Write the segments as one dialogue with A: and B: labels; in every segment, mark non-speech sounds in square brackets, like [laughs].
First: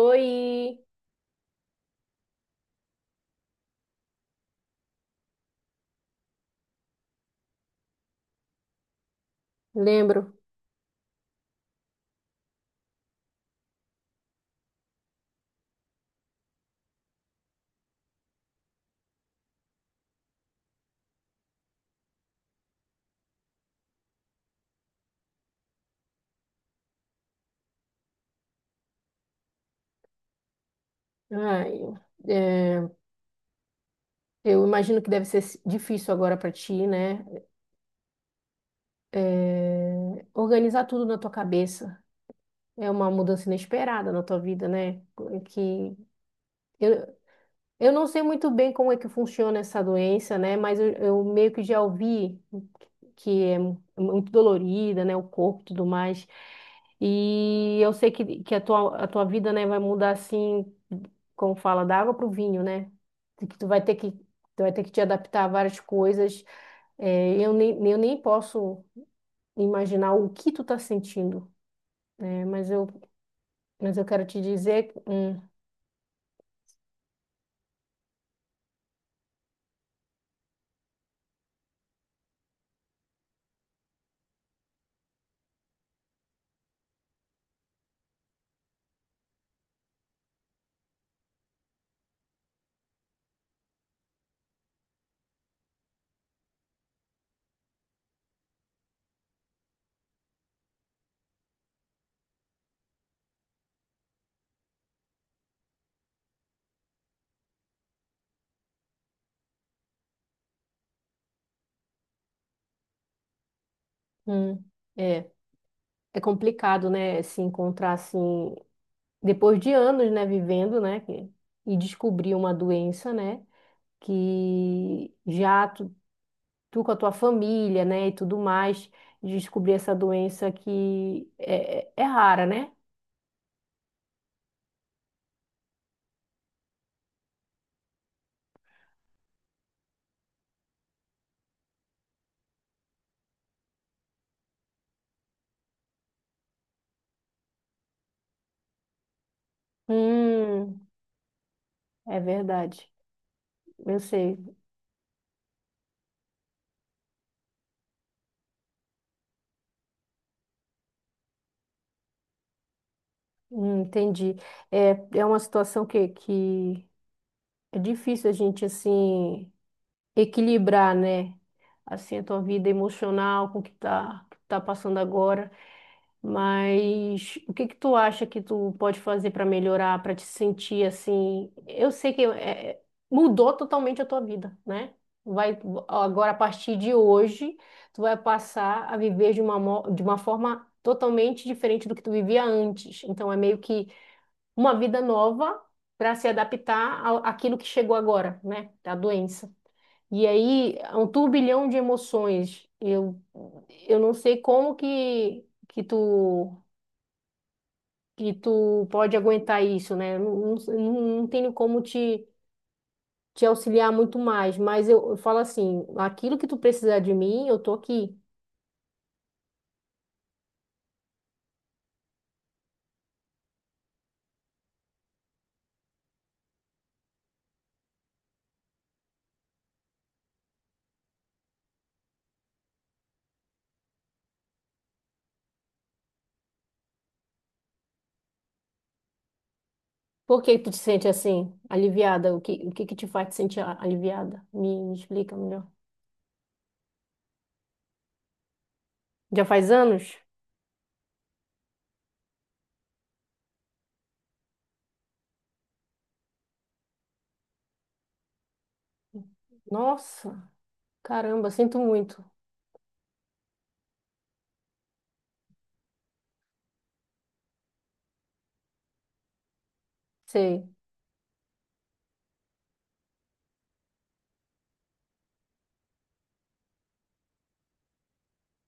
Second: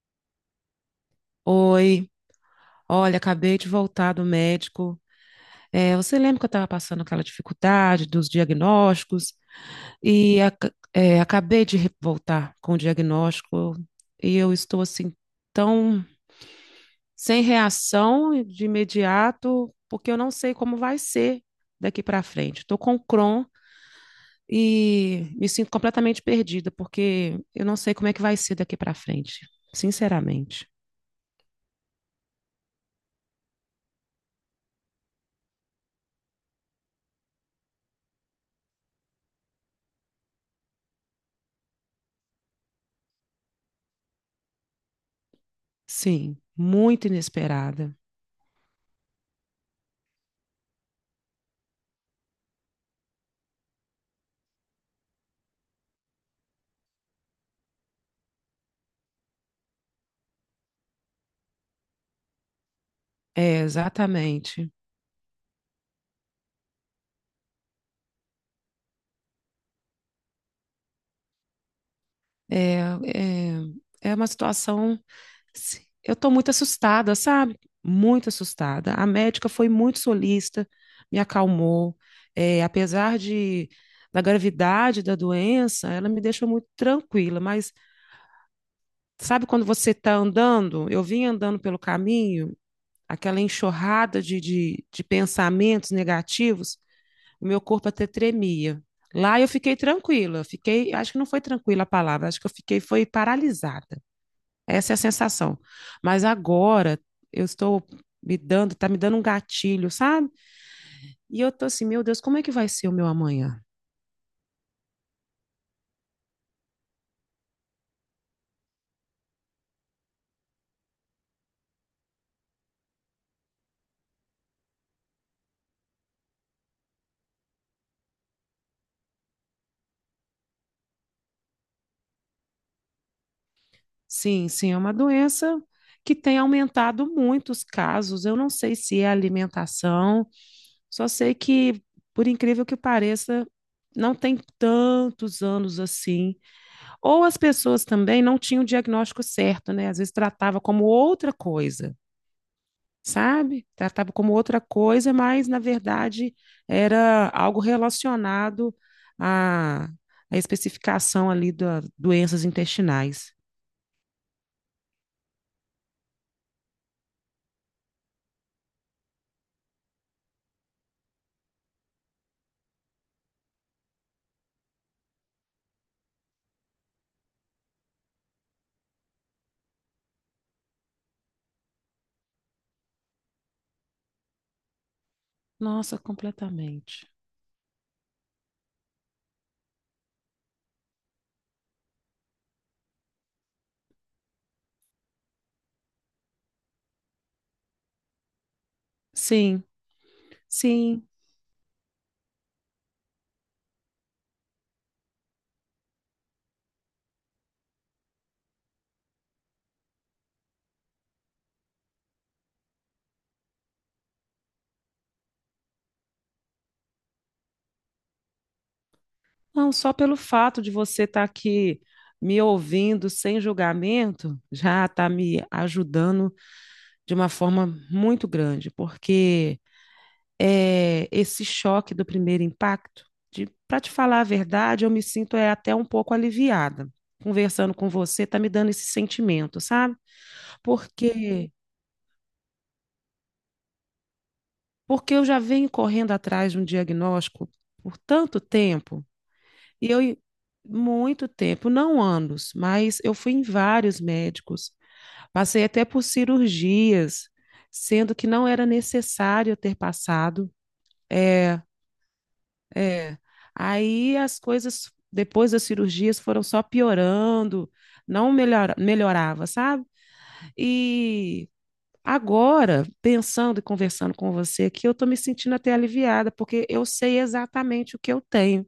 A: Oi,
B: Oi, olha, acabei de voltar do médico. Você lembra que eu estava passando aquela dificuldade dos diagnósticos?
A: lembro.
B: Acabei de voltar com o diagnóstico e eu estou assim tão sem reação de imediato, porque eu não sei como vai ser daqui para frente. Estou com Crohn e me sinto completamente perdida, porque eu não sei como é que vai ser daqui para frente, sinceramente.
A: Ai, é, eu imagino que deve ser difícil agora para ti, né? É, organizar tudo na tua cabeça. É uma mudança inesperada na tua vida, né? Que
B: Sim, muito
A: eu, eu
B: inesperada.
A: não sei muito bem como é que funciona essa doença, né? Mas eu meio que já ouvi. Que é muito dolorida, né? O corpo e tudo mais. E eu sei que a tua vida, né, vai mudar assim, como fala, da água para o vinho, né? De Que
B: É,
A: tu
B: exatamente.
A: vai ter que te adaptar a várias coisas. É, eu nem posso imaginar o que tu tá sentindo, né? Mas
B: É,
A: eu, mas eu
B: é, é
A: quero
B: uma
A: te dizer,
B: situação. Eu estou muito assustada, sabe? Muito assustada. A médica foi muito solícita, me acalmou. É, apesar da gravidade da doença, ela me deixou muito tranquila. Mas sabe quando você está andando? Eu vim andando pelo caminho, aquela enxurrada de pensamentos negativos, o meu corpo até tremia. Lá eu fiquei tranquila, fiquei, acho que não foi tranquila a palavra, acho que eu fiquei foi paralisada. Essa é a sensação. Mas agora eu estou tá me dando um gatilho, sabe? E eu tô assim, meu Deus, como é que vai ser o meu amanhã?
A: hum, é, é complicado, né, se encontrar assim, depois de anos, né, vivendo, né, e descobrir uma doença, né? Que tu com a tua família, né, e tudo mais, descobrir essa doença que é, é rara, né?
B: Sim, sim, é uma doença que tem aumentado muito os casos. Eu não sei se é alimentação. Só sei que, por incrível que pareça, não tem tantos anos assim. Ou as pessoas também não tinham o diagnóstico certo, né? Às vezes tratava como
A: Hum,
B: outra coisa,
A: é verdade.
B: sabe?
A: Eu
B: Tratava como
A: sei.
B: outra coisa, mas na verdade era algo relacionado à, à especificação ali das doenças intestinais.
A: Entendi. É, é uma situação que é difícil a gente, assim, equilibrar, né? Assim, a tua vida emocional com o que que tá passando agora. Mas o que que tu acha que tu pode fazer para melhorar, para te sentir assim? Eu sei que é, é, mudou totalmente a tua vida, né? Vai
B: Nossa,
A: agora a partir de
B: completamente.
A: hoje, tu vai passar a viver de uma, de uma forma totalmente diferente do que tu vivia antes. Então é meio que uma vida nova para se adaptar àquilo que chegou agora, né? Da doença.
B: Sim,
A: E aí, é um
B: sim.
A: turbilhão de emoções. Eu não sei como que tu pode aguentar isso, né? Eu não, não tenho como te auxiliar muito mais, mas eu falo assim, aquilo que tu precisar de mim, eu tô aqui.
B: Não, só pelo fato de você estar aqui me ouvindo sem julgamento, já está me ajudando de uma forma muito grande, porque esse choque do primeiro impacto, de, para te falar a verdade, eu me sinto até um pouco aliviada. Conversando com você, está me dando esse sentimento, sabe?
A: Por que tu te sente
B: Porque,
A: assim, aliviada? O que que te faz te sentir aliviada? Me
B: porque eu
A: explica
B: já
A: melhor.
B: venho correndo atrás de um diagnóstico por tanto tempo.
A: Já faz
B: E eu,
A: anos?
B: i- muito tempo, não anos, mas eu fui em vários médicos, passei até por cirurgias, sendo que não era necessário eu ter
A: Nossa,
B: passado.
A: caramba,
B: É,
A: sinto muito.
B: é. Aí as coisas, depois das cirurgias, foram só piorando, não melhora, melhorava, sabe?
A: Sei.
B: E. Agora, pensando e conversando com você aqui, eu estou me sentindo até aliviada, porque eu sei exatamente o que eu tenho.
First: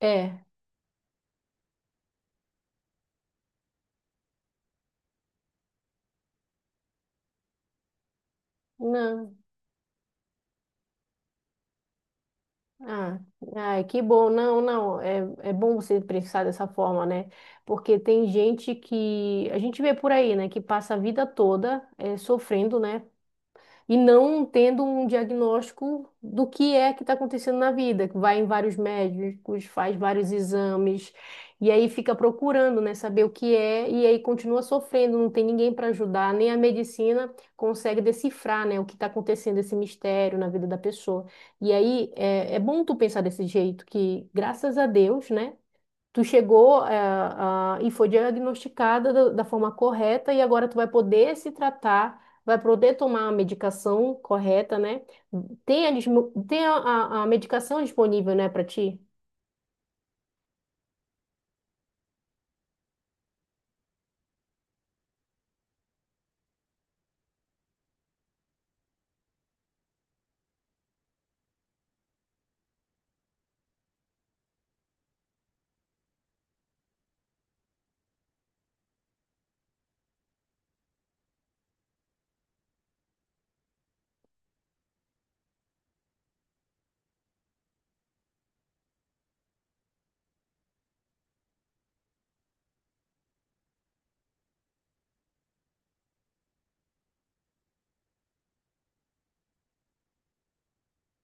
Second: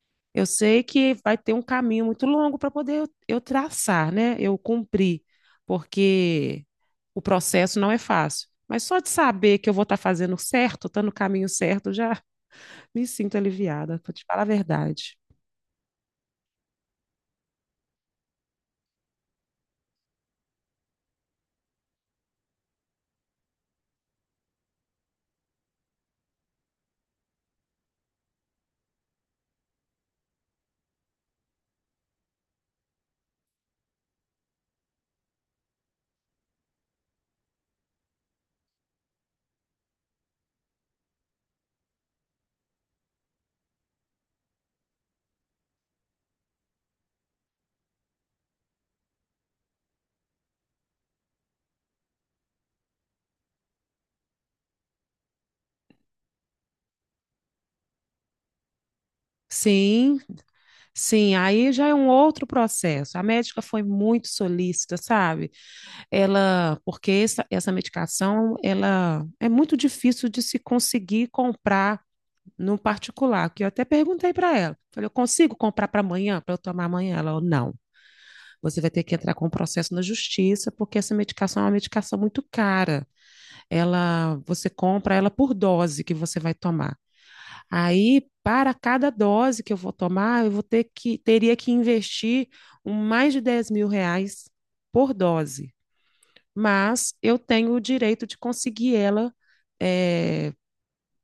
A: É,
B: Eu sei que vai ter um caminho muito longo para poder eu traçar, né? Eu cumprir, porque o processo não é fácil. Mas só de
A: não.
B: saber que eu vou estar fazendo certo, estar no caminho certo, já [laughs] me
A: Ah,
B: sinto
A: ai,
B: aliviada,
A: que
B: para te
A: bom.
B: falar a
A: Não, não,
B: verdade.
A: é, é bom você pensar dessa forma, né? Porque tem gente que a gente vê por aí, né, que passa a vida toda sofrendo, né, e não tendo um diagnóstico do que é que está acontecendo na vida, que vai em vários médicos, faz vários exames, e aí fica procurando, né, saber o que é, e aí continua sofrendo, não tem ninguém para ajudar, nem a medicina consegue decifrar, né, o que está acontecendo, esse mistério na vida da pessoa. E aí é, é bom tu pensar desse jeito, que graças a Deus, né? Tu chegou, e foi diagnosticada da forma correta e agora tu vai poder se tratar, vai poder tomar a medicação correta, né? Tem a, tem a medicação disponível, né, para ti?
B: Sim, sim, aí já é um outro processo. A médica foi muito solícita, sabe? Essa medicação, ela é muito difícil de se conseguir comprar no particular, que eu até perguntei para ela. Falei, eu consigo comprar para amanhã, para eu tomar amanhã? Ela falou, não, você vai ter que entrar com um processo na justiça, porque essa medicação é uma medicação muito cara. Ela, você compra ela por dose que você vai tomar. Aí, para cada dose que eu vou tomar, eu vou ter que, teria que investir mais de R$ 10.000 por dose. Mas eu tenho o direito de conseguir ela, é,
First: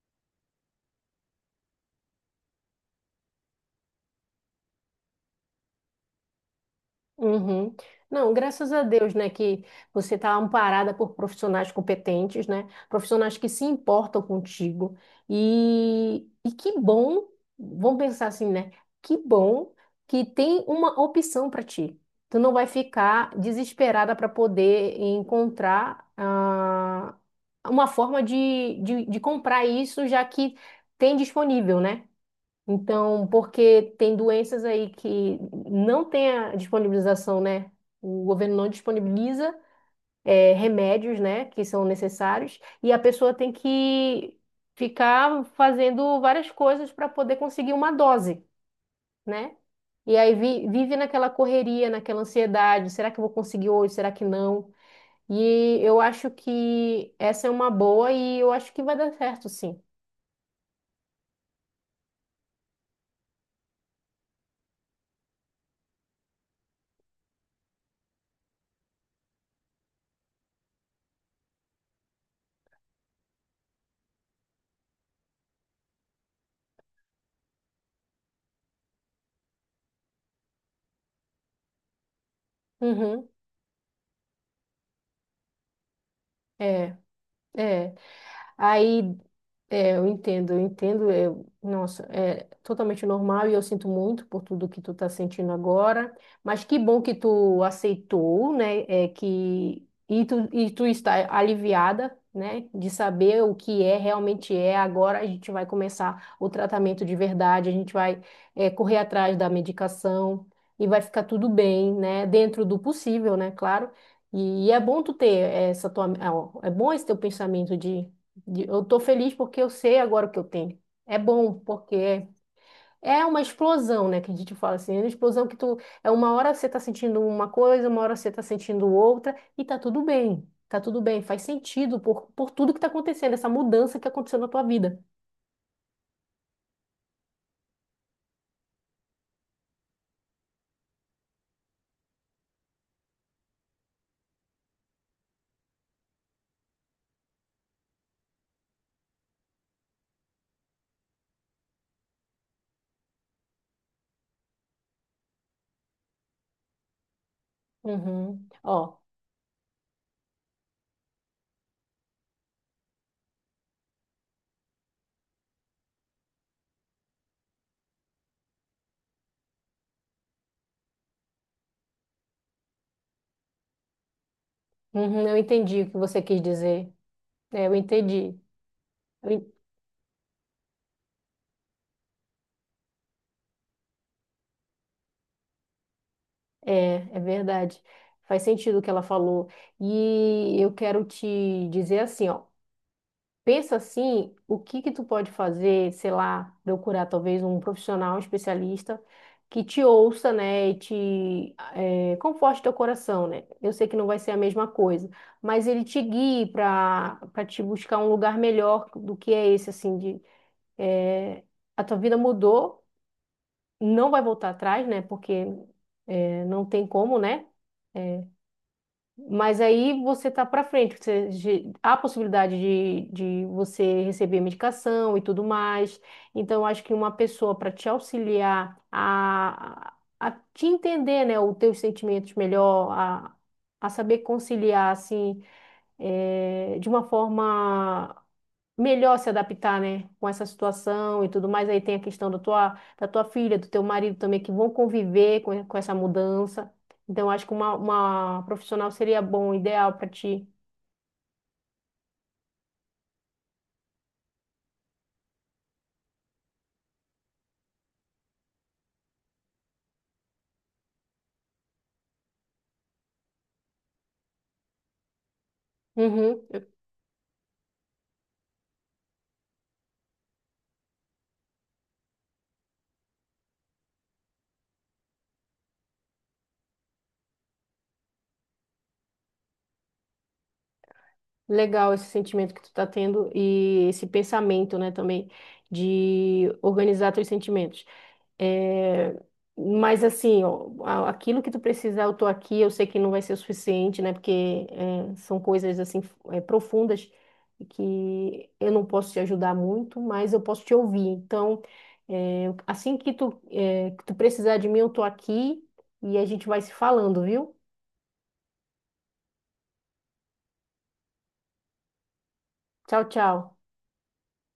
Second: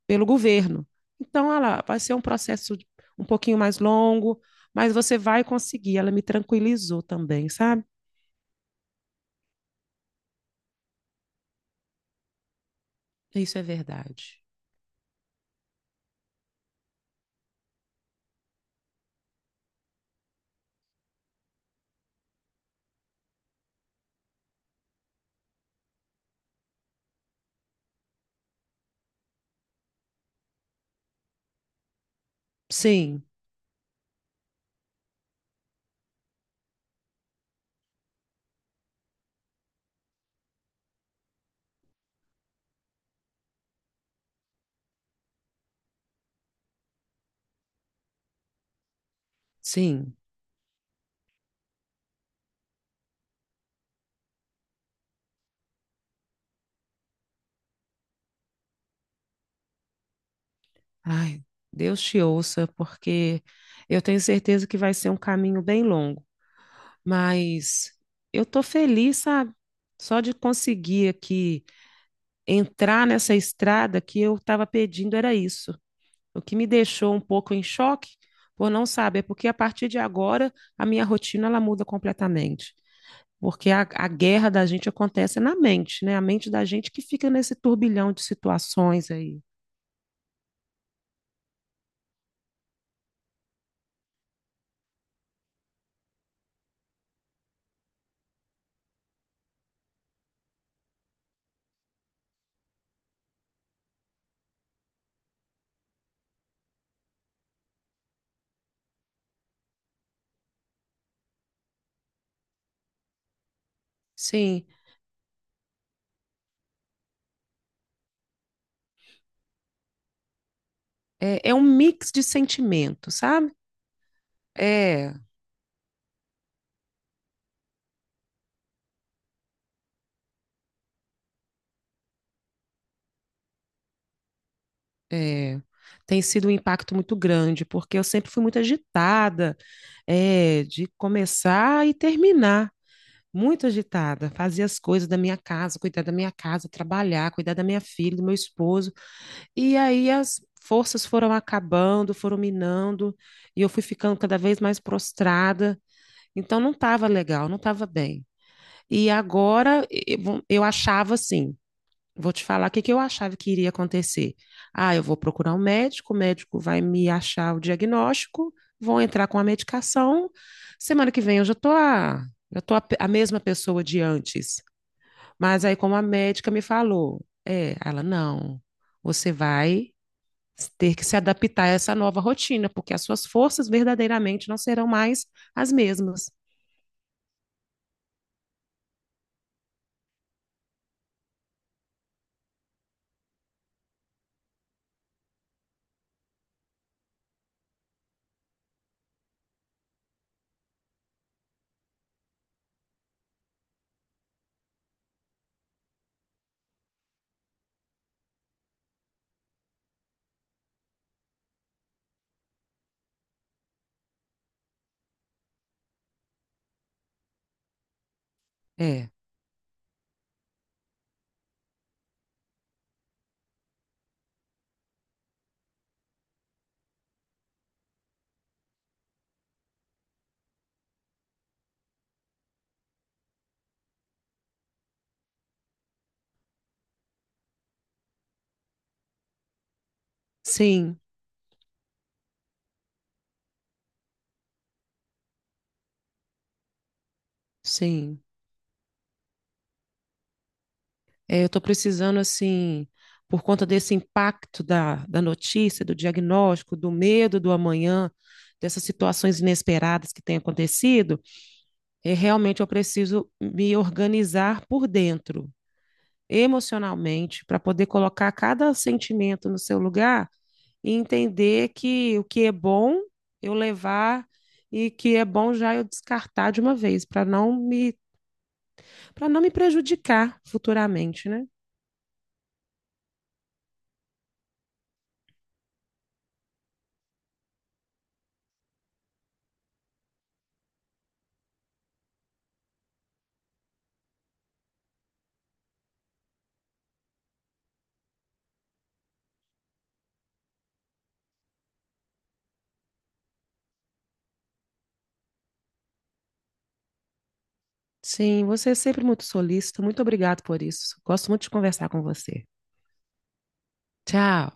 B: pelo governo. Então, ela vai ser um processo um pouquinho mais longo, mas você vai conseguir. Ela me tranquilizou também,
A: Uhum.
B: sabe?
A: Não, graças a Deus, né, que você está amparada por profissionais competentes, né, profissionais que
B: Isso
A: se
B: é
A: importam
B: verdade.
A: contigo. E que bom, vamos pensar assim, né, que bom que tem uma opção para ti. Tu não vai ficar desesperada para poder encontrar uma forma de comprar isso, já que tem disponível, né?
B: Sim,
A: Então, porque tem doenças aí que não tem a disponibilização, né? O governo não disponibiliza remédios, né, que são necessários, e a pessoa tem que ficar fazendo várias coisas para poder conseguir uma dose, né?
B: sim.
A: E aí vive naquela correria, naquela ansiedade, será que eu vou conseguir hoje, será que não? E eu acho que essa é uma boa e eu acho que vai dar certo, sim.
B: Ai, Deus te ouça, porque eu tenho certeza que vai ser um caminho bem longo. Mas eu tô feliz, sabe? Só de conseguir aqui entrar nessa estrada, que eu estava pedindo era isso. O que me deixou um pouco em choque por não saber, é porque a partir de agora a minha rotina ela muda completamente.
A: Uhum,
B: Porque a guerra da gente acontece na mente, né? A mente da gente
A: é,
B: que fica nesse
A: é.
B: turbilhão de situações
A: Aí
B: aí.
A: é, eu entendo, eu entendo. É, nossa, é totalmente normal e eu sinto muito por tudo que tu tá sentindo agora. Mas que bom que tu aceitou, né? É que e tu está aliviada, né? De saber o que é realmente é. Agora a gente vai começar o tratamento de verdade. A gente vai é, correr atrás da medicação e vai ficar tudo bem, né? Dentro do possível, né? Claro.
B: Sim,
A: E, é bom tu ter essa tua, é bom esse teu pensamento eu tô feliz porque eu sei agora o que eu tenho. É
B: é,
A: bom,
B: é um mix de
A: porque
B: sentimentos,
A: é uma
B: sabe?
A: explosão, né? Que a gente fala assim, é uma
B: É,
A: explosão que tu... É uma hora você tá sentindo uma coisa, uma hora você tá sentindo outra, e tá tudo bem. Tá tudo bem, faz sentido por tudo que tá acontecendo, essa mudança que aconteceu na tua vida.
B: é, tem sido um impacto muito grande, porque eu sempre fui muito agitada, é, de começar e terminar. Muito agitada, fazia as coisas da minha casa, cuidar da minha casa, trabalhar, cuidar da minha filha, do meu esposo. E aí as forças foram acabando, foram minando, e eu fui ficando cada vez mais prostrada. Então não estava legal, não estava bem.
A: Uhum. Ó,
B: E agora eu achava assim, vou te falar o que que eu achava que iria acontecer. Ah, eu vou procurar um médico, o médico vai me achar o diagnóstico, vou entrar com a medicação. Semana que vem eu já tô a, pe- a mesma pessoa de antes.
A: uhum, eu
B: Mas aí,
A: entendi o
B: como
A: que
B: a
A: você quis
B: médica me
A: dizer.
B: falou,
A: É, eu
B: é, ela,
A: entendi.
B: não,
A: Eu
B: você
A: en-
B: vai ter que se adaptar a essa nova rotina, porque as suas forças verdadeiramente não serão mais as mesmas.
A: é, é verdade. Faz sentido o que ela falou. E eu quero te dizer assim, ó. Pensa assim, o que que tu pode fazer, sei lá, procurar talvez um profissional, um especialista que te ouça, né, e te conforte teu coração, né? Eu sei que não vai ser a mesma coisa, mas ele te guie para te buscar um lugar melhor do que é esse, assim, de eh, a tua vida mudou, não vai voltar atrás, né? Porque não tem como, né?
B: É,
A: Mas aí você tá para frente, você, há possibilidade de você receber medicação e tudo mais. Então, eu acho que uma pessoa para te auxiliar a te entender, né, os teus sentimentos melhor, a saber conciliar, assim, de uma forma melhor se adaptar, né, com essa
B: sim,
A: situação e tudo mais. Aí tem a questão da tua filha, do teu marido também, que vão conviver com essa mudança. Então, acho que
B: sim.
A: uma profissional seria bom, ideal para ti.
B: É, eu estou precisando, assim, por conta desse impacto da notícia, do diagnóstico, do medo do amanhã, dessas situações inesperadas que têm acontecido, é, realmente eu preciso me organizar por dentro,
A: Uhum.
B: emocionalmente, para poder colocar cada sentimento no seu lugar e entender que o que é bom eu levar e que é bom já eu descartar de uma vez, para não me prejudicar futuramente, né?
A: Legal esse sentimento que tu tá tendo e esse pensamento, né, também de organizar teus sentimentos. É, mas assim, ó, aquilo que tu precisar, eu tô aqui, eu sei que não vai ser o suficiente, né? Porque é, são coisas assim é, profundas que eu não posso te ajudar muito, mas eu posso te ouvir. Então, é, assim que tu, é, que tu precisar de mim, eu tô aqui e a gente vai se falando, viu?
B: Sim, você é sempre muito solícita. Muito obrigado por isso. Gosto muito de conversar com você.
A: Tchau, tchau.
B: Tchau.